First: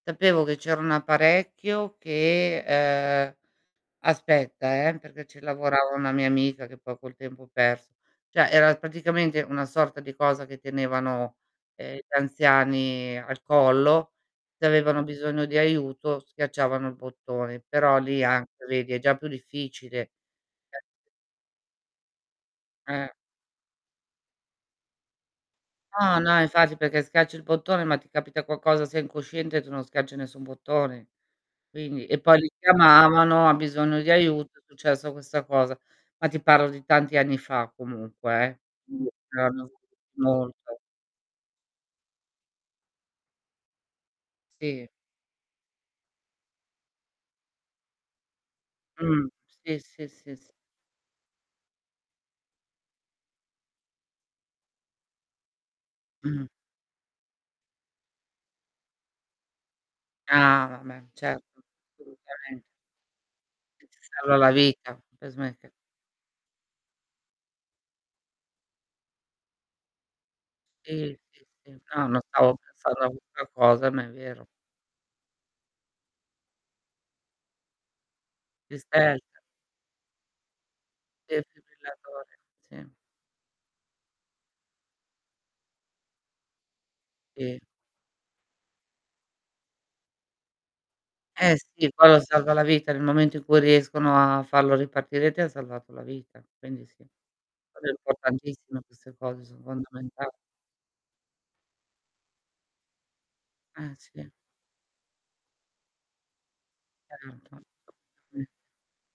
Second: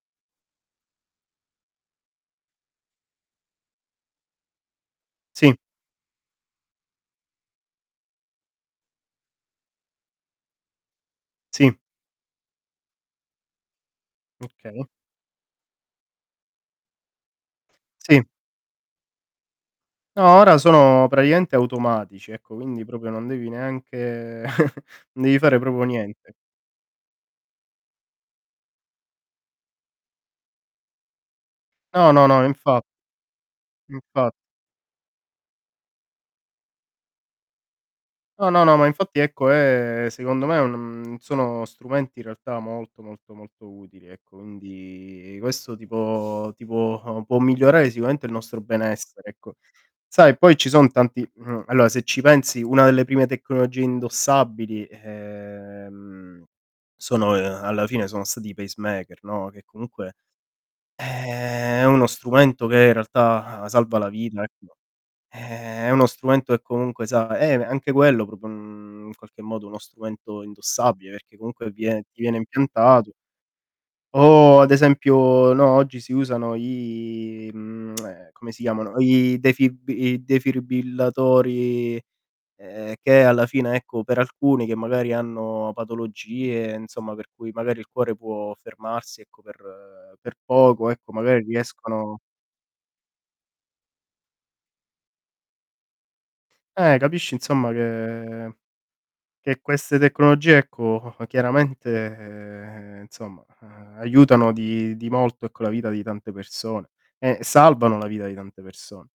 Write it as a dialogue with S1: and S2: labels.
S1: Sapevo che c'era un apparecchio che ehm aspetta eh, perché ci
S2: Sì.
S1: lavorava una mia amica che poi col tempo perso. Cioè era praticamente una sorta di cosa che tenevano,
S2: Sì.
S1: uhm, gli anziani al collo, se
S2: Okay.
S1: avevano bisogno di aiuto schiacciavano il bottone, però
S2: Sì.
S1: lì anche vedi è già più difficile.
S2: No, ora sono praticamente automatici, ecco quindi
S1: Eh.
S2: proprio non devi neanche non devi fare proprio
S1: No,
S2: niente.
S1: no infatti perché schiacci il bottone, ma ti capita qualcosa, sei incosciente e tu non schiacci nessun bottone. Quindi
S2: No,
S1: e
S2: no,
S1: poi
S2: no
S1: li
S2: infa
S1: chiamavano, ha bisogno di
S2: Infa
S1: aiuto, è successa questa cosa. Ma ti parlo di tanti anni fa
S2: No,
S1: comunque.
S2: no, no, ma infatti ecco
S1: [unintelligible]
S2: è secondo me
S1: molto.
S2: un sono strumenti in realtà molto, molto, molto utili ecco
S1: Si
S2: quindi questo tipo tipo può migliorare sicuramente il nostro
S1: Mh.
S2: benessere ecco.
S1: Si, si,
S2: Sai
S1: si.
S2: poi ci son tanti, mh, allora se ci pensi una delle prime tecnologie indossabili ehm
S1: Mh.
S2: sono alla fine sono stati i pacemaker, no, che comunque
S1: Ah vabbè certo,
S2: eh è uno
S1: assolutamente.
S2: strumento che in realtà salva
S1: Ti
S2: la
S1: salva
S2: vita,
S1: la
S2: ecco.
S1: vita,
S2: Eh
S1: pacemaker.
S2: è uno strumento che comunque sa eh, anche quello proprio, uhm, in qualche modo uno strumento
S1: Si,
S2: indossabile perché
S1: si,
S2: comunque
S1: si.
S2: vie
S1: No, non
S2: ti viene
S1: stavo pensando a
S2: impiantato
S1: questa cosa ma è vero.
S2: o ad esempio no, oggi si usano i, mhmm, come si
S1: Gli
S2: chiamano? I
S1: stealth.
S2: defibbi i defribillatori
S1: Defibrillatore, sì.
S2: che alla fine ecco per alcuni che magari hanno patologie insomma per cui
S1: Si.
S2: magari il cuore può fermarsi ecco per per poco ecco magari
S1: Eh sì, quello
S2: riescono
S1: salva la vita nel momento in cui riescono a farlo ripartire ti han salvato la vita. Quindi
S2: Eh,
S1: sì,
S2: capisci insomma
S1: sono
S2: che
S1: importantissime queste cose,
S2: che
S1: sono
S2: queste
S1: fondamentali.
S2: tecnologie ecco, chiaramente, insomma
S1: Eh sì.
S2: aiutano di di molto ecco la vita di tante persone. E
S1: Certo.
S2: salvano la vita di
S1: [unintelligible]
S2: tante persone.